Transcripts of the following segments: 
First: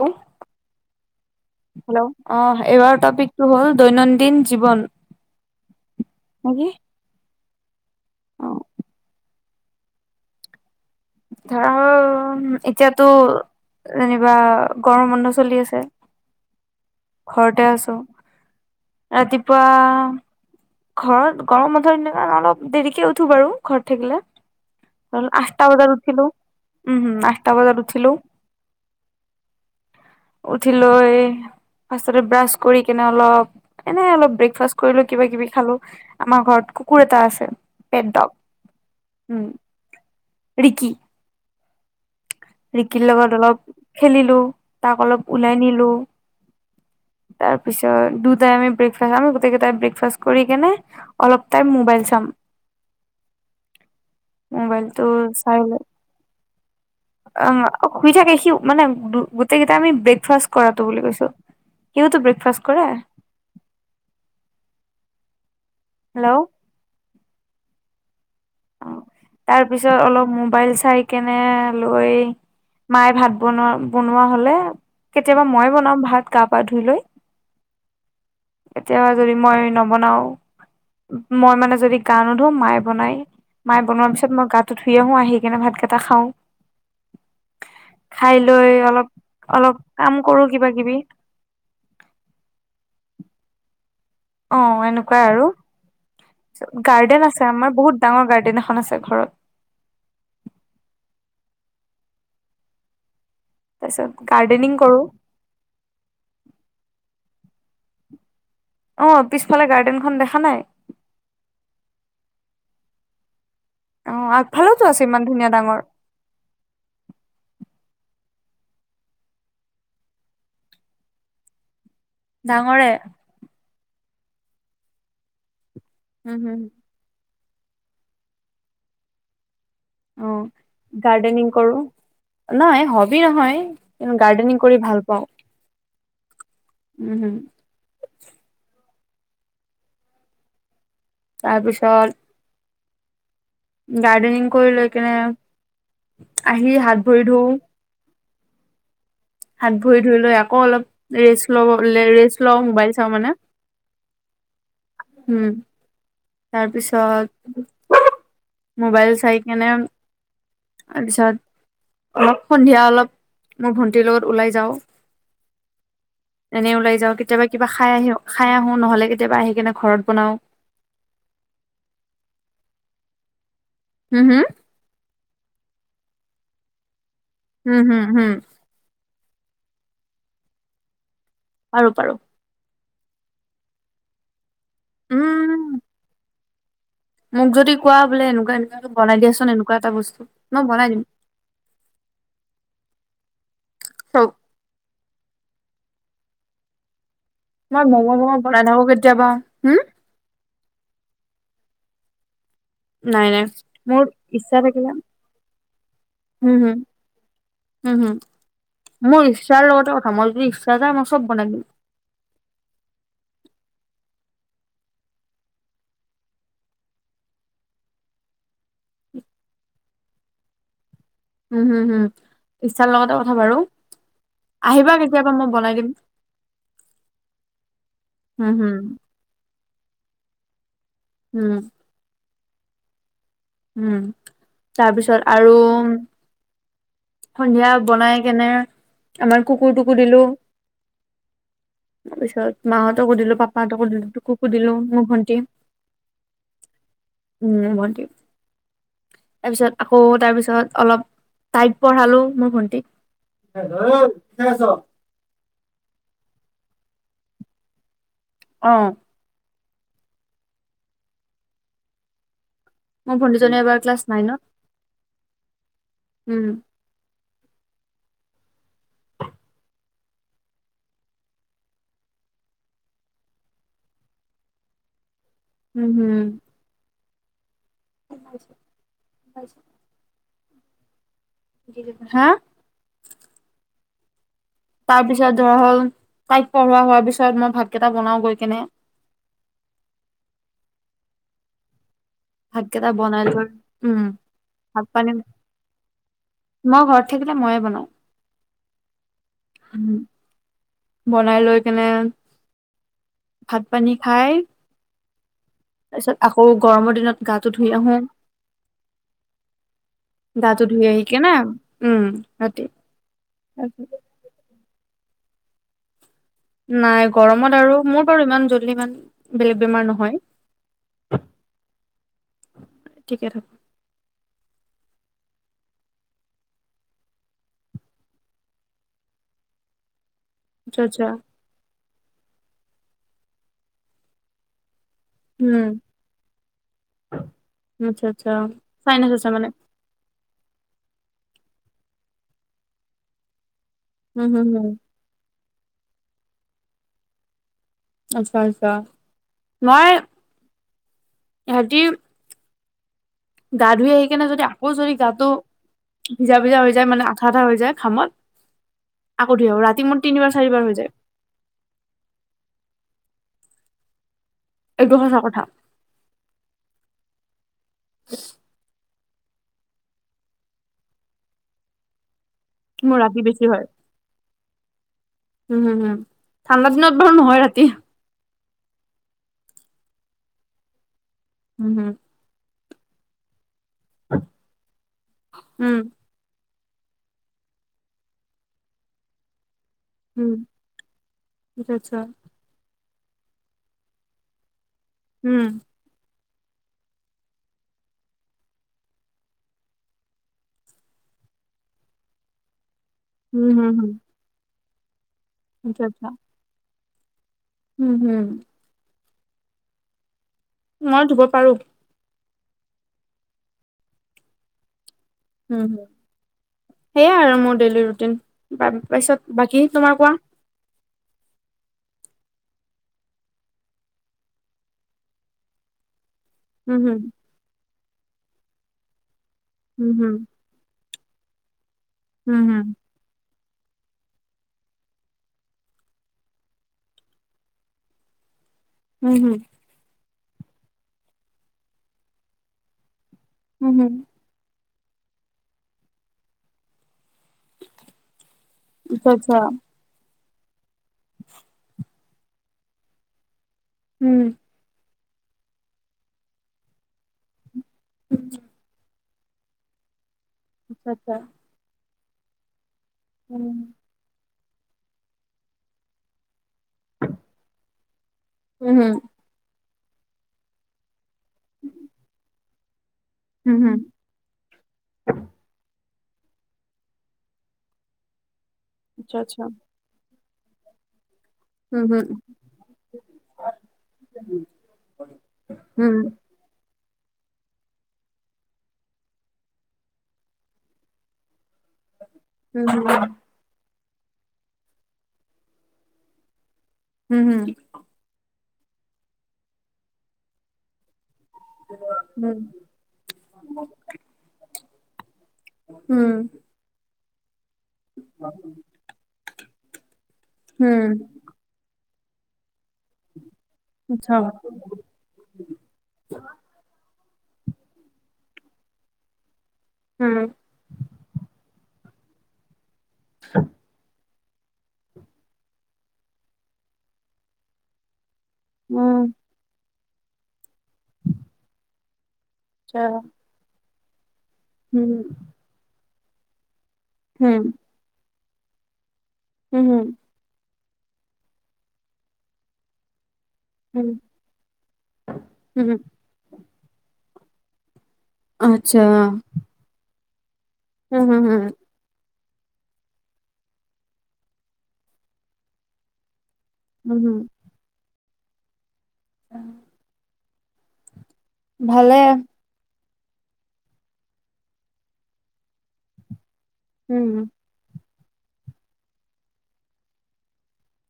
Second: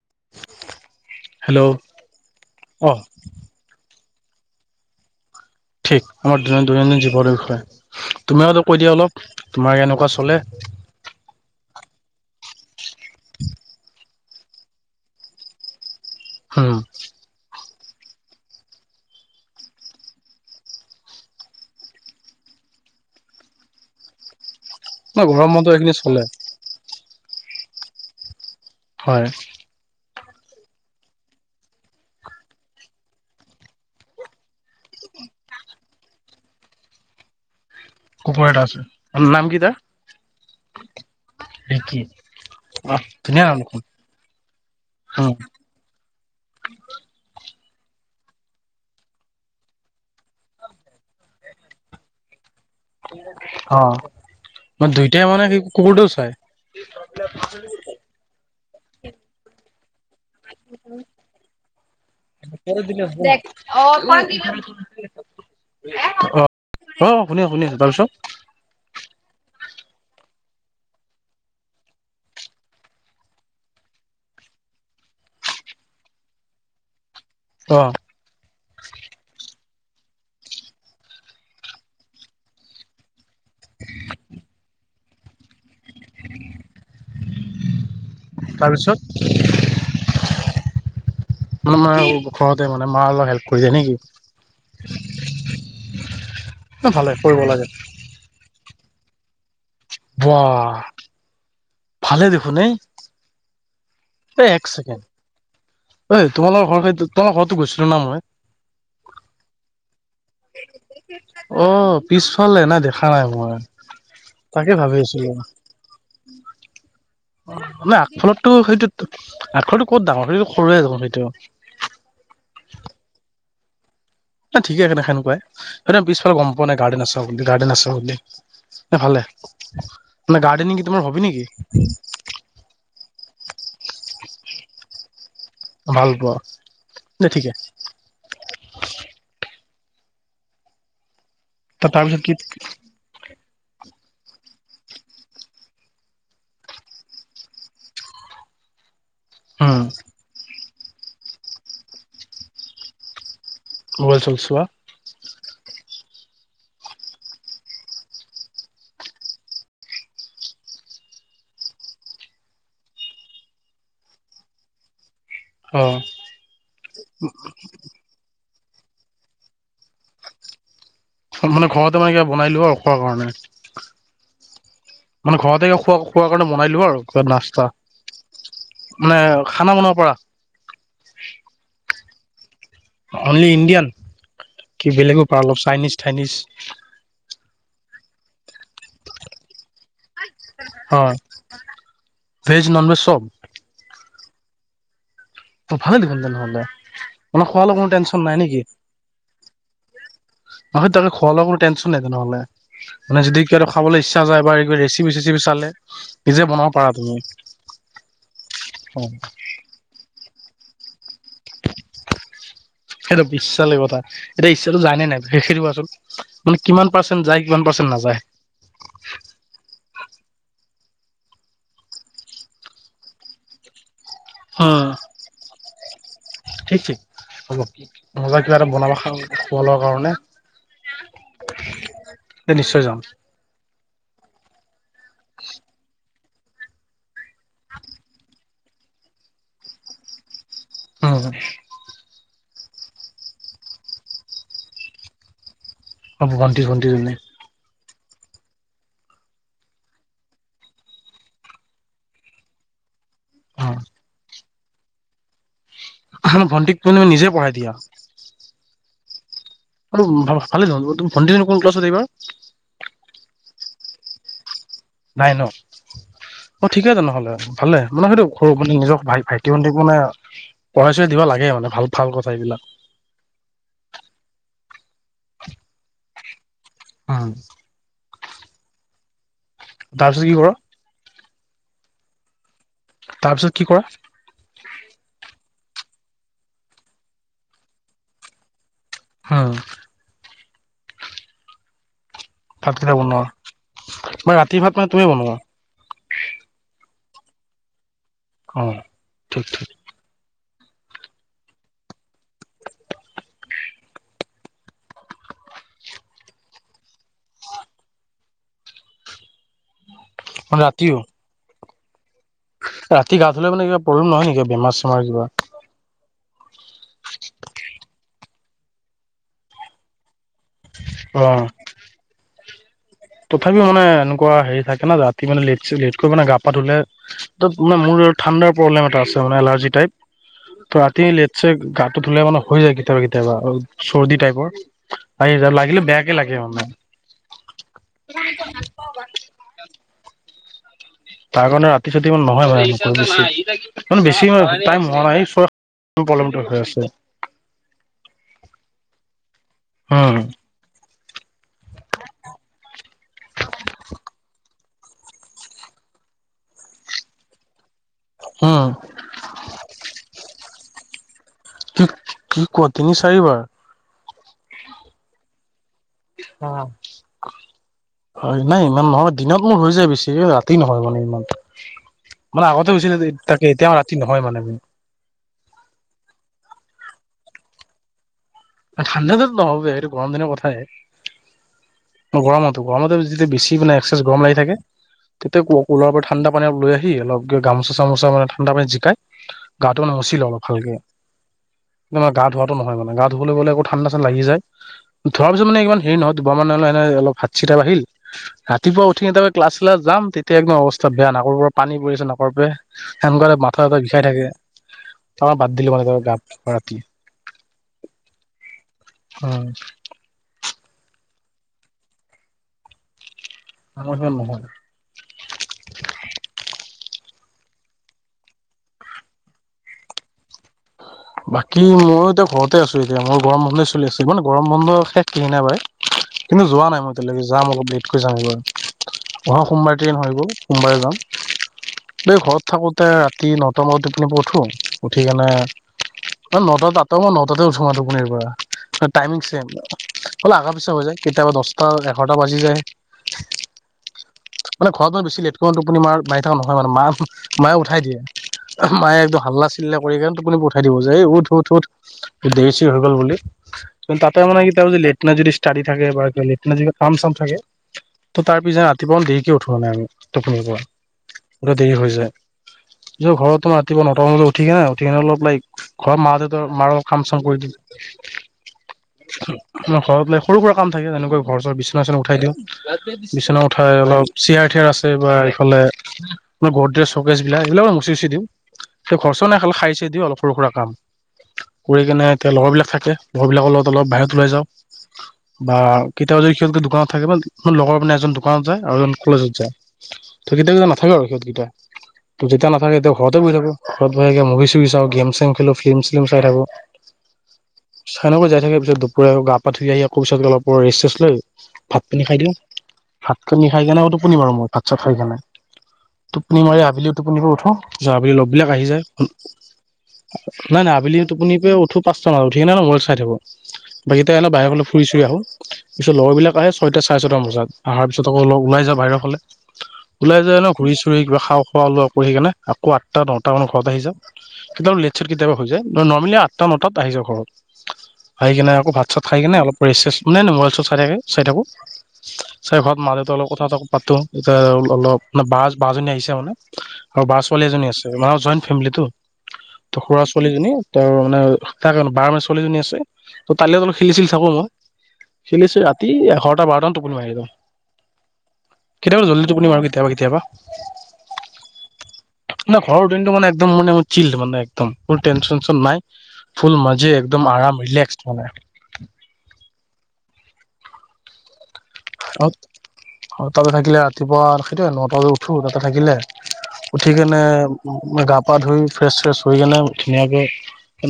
Hello. Hello, অ, এইবাৰ টপিকটো হ'ল দৈনন্দিন জীৱন। ঠিক, আমাৰ নেকি দৈনন্দিন জীৱনৰ বিষয়ে তুমিওতো কৈ দিয়া অলপ, তোমাৰ কেনেকুৱা চলে? অ, এতিয়াতো যেনিবা গৰম বন্ধ চলি আছে। হম। ঘৰতে আছোঁ। ৰাতিপুৱা হয়, ঘৰত গৰম বন্ধ দিনা কাৰণে অলপ দেৰিকে উঠো বাৰু ঘৰত থাকিলে। ন গৰম আঠটা বন্ধ বজাত এইখিনি চলে উঠিলোঁ। উম, হম, আঠটা বজাত উঠিলোঁ। হয়। উঠি লৈ ফাৰ্ষ্টততে ব্ৰাছ কৰি কেনে অলপ, এনে অলপ ব্ৰেকফাষ্ট কৰিলো কিবা- কিবি। খালো, আমাৰ ঘৰত কুকুৰ এটা আছে। পেণ্ট ড'গ কুকুৰ এটা আছে নাম উম, কি তাৰ ৰিকি ৰিকি? আহ ৰিকিৰ লগত ধুনীয়া নাম অলপ দেখোন খেলিলো, তাক উম অলপ ওলাই নিলো। তাৰপিছত দুটাই আমি, ব্ৰেকফাৰ্ষ্ট আমি গোটেই কেইটাই ব্ৰেকফাষ্ট কৰি কেনে অলপ টাইম মোবাইল চাম অ, মোবাইলটো দুইটাই মানে সেই কুকুৰটোও চাই? অ, শুই থাকে সি, মানে গোটেই কেইটা আমি ব্ৰেক ব্ৰেকফাষ্ট কৰাটো বুলি কৈছো, সিওতো ব্ৰেকফাষ্ট কৰে। অহ, হেল্ল' অ অহ, শুনিছো শুনি আছোঁ তাৰ পিছত? অ', তাৰ পিছত অলপ মোবাইল চাই কেনে লৈ মায়ে ভাত বনোৱা বনোৱা হ'লে কেতিয়াবা মই বনাওঁ ভাত গা পা ধুই লৈ। অ'। কেতিয়াবা যদি মই নবনাওঁ মই মানে যদি গা নোধো মায়ে বনাই। মায় বনোৱাৰ পিছত মই গাটো ধুই আহো আহি কেনে ভাতকেইটা খাওঁ। খাই লৈ তাৰপিছত অলপ অলপ কাম কৰোঁ কিবা কিবি। মোৰ মানে ঘৰতে বনাই মানে মাৰ অলপ হেল্প কৰি দিয়া নেকি? অ', এনেকুৱাই আৰু ভালে গাৰ্ডেন কৰিব আছে লাগে আমাৰ বহুত ডাঙৰ গাৰ্ডেন এখন আছে ঘৰত। ৱাহ, ভালে দেখোন এই। তাৰপিছত এই এক গাৰ্ডেনিং ছেকেণ্ড কৰোঁ। ঐ তোমালোকৰ ঘৰ সেইটো তোমালোকৰ ঘৰতো গৈছিলো ন' মই? অ', পিছফালে গাৰ্ডেনখন দেখা নাই? অ', পিছফালে নাই দেখা নাই মই। অ', তাকে আগফালেওটো ভাবি আছে ইমান আছিলো ধুনীয়া ডাঙৰ। মানে আগফালতটো সেইটো আগফালটো ক'ত ডাঙৰ হয়টো সৰুৱে যাব সেইটো। ডাঙৰে। ঠিকে কেনে সেনেকুৱাই পিছফালে উম গম হম পোৱা নাই গাৰ্ডেনখন আছে। [unintelligible] গাৰ্ডেন আছে বুলি অ ভালে গাৰ্ডেনিং তোমাৰ হবি নেকি? গাৰ্ডেনিং কৰো নাই হবি নহয়, কিন্তু গাৰ্ডেনিং কৰি ভাল পাওঁ। অ', ভাল পোৱা, উম নাই হম ঠিকে। তাৰপিছত কিত গাৰ্ডেনিং কৰি লৈ কিনে আহি হাত ভৰি ধো। হাত উম ভৰি ধুই লৈ আকৌ অলপ ৰেষ্ট লব ৰেষ্ট লওঁ মোবাইল চাওঁ মানে। মোবাইল চোবাই চোৱা। হম, তাৰপিছত মোবাইল চাই কেনে তাৰপিছত অলপ সন্ধিয়া অলপ মোৰ ভন্টিৰ লগত ওলাই যাওঁ। অ', এনে ওলাই যাওঁ কেতিয়াবা কিবা খাই আহি খাই আহো নহ'লে কেতিয়াবা আহি কেনে ঘৰত বনাওঁ। মানে ঘৰতে মানে কিবা বনাই লোৱা আৰু খোৱাৰ কাৰণে। হম, হম। মানে ঘৰতে খোৱা-খোৱা কাৰণে বনাই আৰু নাচ হুম, হুম, হুম। মানে খানা বনাব পৰা? পাৰোঁ, পাৰোঁ। অনলি ইণ্ডিয়ান কি বেলেগো পাৰা অলপ উম চাইনিজ থাইনিজ? মোক যদি কোৱা বোলে এনেকুৱা এনেকুৱাটো বনাই দিয়াচোন এনেকুৱা এটা বস্ হয়, ভেজ ন'ন ভেজ চব। চব। ভালে দেখোন তেনেহ'লে মানে খোৱালৈ মই কোনো ম'ম' টেনচন নাই চম' বনাই নেকি? থাকো কেতিয়াবা হুম নহয় তাকে খোৱা লোৱাবোল টেনচন ন নাই তেনেহ'লে। মানে নাই যদি নাই কিবাটো খাবলৈ মোৰ ইচ্ছা যায় বা এনেকৈ থাকিলে ৰেচিপি - চেচিপি চালে নিজে হুম বনাব হুম পাৰা তুমি। হুম, হুম। অ। তাৰ লগতে কথা, মই যদি ইচ্ছা যায় মই চব বনাই দিম। সেইটো বিশ্বালে কথা, এতিয়া ইচ্ছাটো যায় নে নাই সেইটো কোৱাচোন? মানে কিমান পাৰ্চেণ্ট যায় কিমান পাৰ্চেণ্ট নাযায়? উম, হুম, হুম ইচ্ছাৰ লগতে কথা বাৰু, উম, আহিবা কেতিয়াবা মই বনাই দিম। ঠিক ঠিক, হব মজা হম কিবা এটা হম বনাবা খাওঁ খোৱা - লোৱাৰ কাৰণে, উম এ নিশ্চয় যাম। উম, তাৰ পিছত আৰু সন্ধিয়া বনাই কেনে, আমাৰ কুকুৰটোকো দিলো। উম হু। তাৰ পিছত মাহঁতকো দিলো, পাপাহঁতক দিলো [unintelligible] দিলো, মোৰ ভণ্টি অ, ভণ্টি ভন্টিজনি। উম ভন্টি। তাৰপিছত আকৌ তাৰপিছত অলপ টাইট পঢ়ালো মোৰ ভন্টি। [unintelligible] দে আছ [unintelligible] ভণ্টিক তুমি মানে নিজে পঢ়াই দিয়া? অঁ। অতো ভাল ভালে দেখোন, ত তো ভন্টিজনী কোন ক্লাছত এইবাৰ? মোৰ ভণ্টীজনী এবাৰ ক্লাছ নাইনত। নাইনত উম অত ঠিকেতো নহ'লে, ভালে মানে সেইটো সৰু মানে নিজৰ ভাই ভাইটি ভণ্টিক মানে পঢ়াই চোৱাই দিব লাগে মানে ভাল ভাল কথা এইবিলাক। উম, হুম। উম। [unintelligible] তাৰপিছত কি কৰ হা? তাৰপিছত কি কৰা? তাৰ পিছত ধৰা হ'ল তাইক পঢ়োৱা হোৱাৰ পিছত মই ভাতকেইটা বনাও গৈ কেনে। হুম। ভাতকেইটা বনাই লৈ উম, মানে ৰাতি ভাত মানে তুমি পানী বনোৱা মই ঘৰত থাকিলে ময়ে বনাওঁ। অ, ঠিক-ঠিক। উম, বনাই লৈ কেনে, ভাত পানী খাই তাৰ পিছত আকৌ গৰমৰ দিনত গাটো ধুই আহো মানে গাটো ধুই ৰাতিও আহি কে না উম। ৰাতি ৰাতি গা ধুলে মানে কিবা প্ৰব্লেম নহয় নেকি বেমাৰ - চেমাৰ কিবা? নাই গৰমত আৰু মোৰ বাৰু ইমান জলদি ইমান বেলেগ বেমাৰ নহয়। অ। [inaudible] থাকো তথাপিও মানে এনেকুৱা হেৰি থাকে না ৰাতি মানে লেট চে লেট কৰি মানে গা পা ধুলে ত মানে মোৰ ঠাণ্ডাৰ প্ৰব্লেম এটা আছে মানে এলাৰ্জি টাইপ আচ্ছা ত আচ্ছা ৰাতি লে চেক গাটো ধুলে মানে হৈ যায় কেতিয়াবা-কেতিয়াবা অলপ চৰ্দি টাইপৰ। আহি যা উম লাগিলে বেয়াকে লাগে মানে- আচ্ছা আচ্ছা চাইনিজ আছে মানে। তাৰ কাৰণে ৰাতি চাতি ই নহয় মানে উম বেছি ই হম বেছি হম টাইম হোৱা নাই চোৱা। উপলব্ধ হৈ আছে। আচ্ছা আচ্ছা মই উম ইহতি- গা ধুই আহি কেনে যদি আকৌ যদি গাটো সিজা ভিজা হৈ যায় মানে আঠা আঠা হৈ যায় ঘামত। উম আকৌ ধুই আহো ৰাতি মোৰ তিনিবাৰ চাৰিবাৰ হৈ যায়। কি কি কোৱা তিনি চাৰিবাৰ। এইটো সঁচা কথা। অঁ হয়। নাই ইমান নহয় দিনত মোৰ হৈ যায় বেছি ৰাতি নহয় মানে ইমান। মানে আগতে হৈছিলে মোৰ যে ৰাতি বেছি তাকে এতিয়া ৰাতি নহয় মানে মোৰ। হুম হুম ঠাণ্ডা দিনত বাৰু নহয় ৰাতি। ঠাণ্ডাতো নহ'ব এইটো গৰম দিনৰ কথাহে। উহো - গৰমতো গৰমতে যেয়া বেছি মানে একচেচ গৰম লাগী থাকে তেতিয়া উম কোলা প্ৰথা। ঠাণ্ডা পানী লৈ আহি অলপ গামোচা চামোচানে ঠাণ্ডা পানী জিকাই- গাটো মানে মুচিল উম অলপ ভালকে আচ্ছা কিন্তু আচ্ছা মানে গা ধোৱাতটো নহয় মানে গাত- ধুবলৈ গলে আকৌ ঠাণ্ডা চাণ্ডা লাগি যায় ধোৱাৰ পিছত উম মানে ইমান- এই নহয় দুবাৰ মান হ'লে এেনে অলপ হাত চিটা বা়হিল। ৰাতিপুৱা উঠি এতিয়া ক্লাছ ছাল্ল যাম তেতিয়া একদম অৱস্থা বেয়া নকৰৰ পৰা পানী পৰিছে নাকৰ পৰাই। সেনেকালে উম মাথা হম এটা হম বিষাই থাকে তাৰ পৰা বাদ দিলো মানে ত গা ধোৱা ৰাতি। উমঁ হুম। হয়ঁ। মই ধুব পাৰোঁ। আমনিচিনা নহয়। উমঁ উমঁ সেইয়াই আৰু মোৰ ডেইলি ৰুটিন বা পাছত বাকী তোমাৰ কোৱা? বাকী মইও এতিয়া ঘৰতে আছো এতিয়া মই গৰম বন্ধই চলি আছো মানে গৰম বন্ধ শেষ কি নাই বাই। কিন্তু যোৱা উম নাই মই হম এতিয়ালৈকে যাম অলপ দেৰিকৈ যাম এই বাৰু অহা সোমবাৰে উম ট্ৰেইন হৈ হম গ'ল। সোমবাৰে যাম এই উম ঘৰত হম থাকোতে ৰাতি ন। অঁ মই টোপি পৰা উঠো উঠি কেনে- এ নটাত আঠটা নটাতে উঠো তুপনীৰ পৰা টাইম উম হম চেম হ'লে আগা পিছা হৈ যায় কেতিয়াবা দহটা এঘাৰটা বাজি যায়। উমঁ হুম। আগফালে ভয় কৰে লেটিন টোপনি মাৰ মাৰি থকা নহয় মানে মা- মায়ে উঠাই দিয়ে মায়ে আচ্ছা একদম আচ্ছা হাল্লা চিল্লা কৰি কিনে তপুনি উঠাই দিব যে এই উঠ উঠ উঠ। দেছী চেৰি হৈ গ'ল বুলি কিন্তু তাতে উম মানে কি- লেটিনা যদি ষ্টাডি থাকে বা লেটনা যদি কাম চাম থাকে ত' তাৰ পিছ ৰাতিপুৱা দে- কি উঠো নায় আমি তুপনী পৰা। আচ্ছা। গোই দেৰি হৈ যায় য ঘৰত তোমাৰ ৰাতিপুৱা নটা বজাত উঠি কিনে উঠি কিনে অলপ ওলাইক ঘৰত মা দেউত মাৰ কাম চাম কৰি দি- উমঁ হুম। আৰ ঘৰত পাই সৰু সুৰা কাম থাকে যেনেকৈ ঘৰ বিছনাচনা উঠাই দিওঁ। বিচনা উম উঠাই হম অলপ- চয়াৰ থঠিয়াৰ আছে, বা এইফালে গদে চকেছ বিলাক এইবিলাকো মচি গচি দিম। ঘৰ আচ্ছা নাই আচ্ছা খাল খাইছে দিও অলপ সৰু সুৰা কাম উম কৰি হম কেনে এতিয়া লগৰবলাক থাকে, লগৰ বিলাকৰ লগত অলপ বাহিৰত ওলাই যাওঁ বা উম কেতিয়াবও যদি দোকানত থাকে। ম লগৰ মানে এজন দোকানত যায় আৰু এজন কলেজত যায়। ত', কিত কেইটা নাথাকে আৰু সিহঁতকেইটা ত, যেয়া উম নাথাকে। তেতিয়া হম ঘৰতে বহ থাকো ঘৰতহৈ থাকে মুভি চুভি চাওঁ গেম চেম খেলো ফিল্ম চিলম চাই থাকো। হম', হুম, চাইনেকৈ যাই থাকে। পিছ দুপৰ গা ধৰি আহ আকৌ পিছত অলপ ৰেষ্ট ৰেষ্ট লৈ ভাত পিনী খাই দিওঁ। হুম, ভাত পিনি খাই কেনে তোপনি বাৰু মই ভাত চাত খাই কি নাই। টোপনি মাৰি আবেলি টোপনি কৰি উঠো য, আবেলি লগবিলাক আহি যায়। নাই। নাই। আবেলি হুম, টোপনি প উঠো পচ ট মান উঠি ন ম চাই থাকো বাকী এতিয়া বাহ ফুৰি আহো পিছত লগৰ বিলাক আহে ছয়টা চাৰে ছয়টাম বজাত আহাৰ পিছত আকৌ ওলাই যায়। বাহিৰৰ ফালে ওলাই যায় ন, ঘূৰি চুৰি কিবা খা খোৱা ওলোৱা কৰি সেইকাৰনে আকৌ আঠটা নটা মানৰ ঘৰত আহি যাওঁ। কেতিয়াবা লেট চট কেতিয়াবা হৈ যায়। নৰ্মেলি আঠটা নটাত আহি যাওঁ ঘৰত। ভাই কিনে আকৌ ভাত চাত খাই কিনে অলপ ৰেচেছ মানে নোবাইল চত চাই থাকে চাই থাকো। চাই ঘৰত মা দেউতা অলপ কথা পাতো এতিয়া অলপ মানে বাজ বা জনী আহিছে মানে, আৰু বা ছোৱালী এজনী আছে, মান জইণ্ট ফেমিলিটো ত', খুৰা ছোৱালীজনী ত মানে ত বাৰ্ম ছোৱালীজনী আছে। ত', তালৈ অলপ খেলিছিল চাকো মই খেলিছো উম, ৰাতি এঘাৰটা বাৰটামান টোপি মাৰিলোঁ। কেতিয়াবা জল্দি টো কুনিম আৰু কেতিয়াবা কেতিয়াবা উম', হু, হু, মে ঘৰৰ দিনটো মানে একদম মানেিল মানে একদম কোনো টেনচন নশচন নাই। ফুল মাজে হুম, একদম আৰাম ৰিলেস মানে ভালে, তাতে থাকিলে। ৰাতিপুৱা সেইটো নটা বজাত উঠো তাতে থাকিলে। উঠি কেনে উম, গা পা ধুই ফ্ৰেচ ফ্ৰেছ হয় কেনে ধুনীয়াকে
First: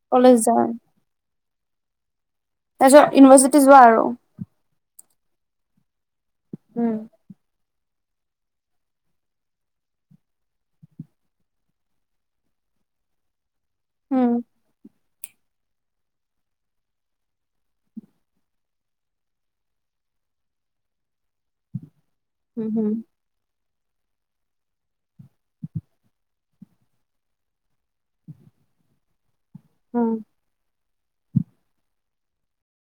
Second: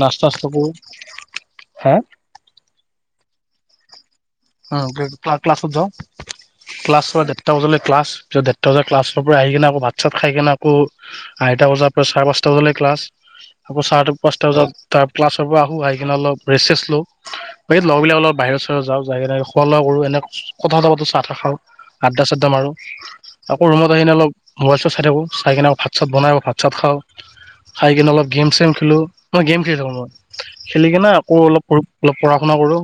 নচতা কলেজ আষ্ট্ত কৰো। যায়। হে তাৰ পিছত ইউনিভাৰ্চিটি যোৱা আৰু অ', ক্লাছত যাওঁ উম, ক্লাছ চ এটা বজালৈ ক্লাছ পছ ডৰটা বজাৰ ক্লাছৰ পৰা আহি কিনেকৌ ভাত চাত খাই কিনে আকৌ আঢটা বজাৰ পৰা চাৰ পাঁচটা বজালৈ ক্লাছ আকৌ ছাৰটোক উম, পাঁচটা বজাত তাৰ ক্লাছৰ পৰা আহোঁ আহি কিনে অলপ ৰেছেছ লওঁ বে লগবিলাক অলপ বাহিৰ ওচৰত যাওঁ। জাগেনে খলোৱা কৰো। এনে কথা পাতো চাহ খাওঁ আদ্দা চাদ্দা উম, মাৰো। উম, আকৌ ৰুম আহিে অল মোবাইল চত চাই থাকো চাই কিনে আকৌ ভাত চাত বনাই ভাত চাত খাওঁ। খাই কিনে অলপ গেম চেম খেলো। মই গেম খেলি থাকো। মই উম। খেলি কিনে আকৌ অলপ অলপ পঢ়া শুনা কৰো।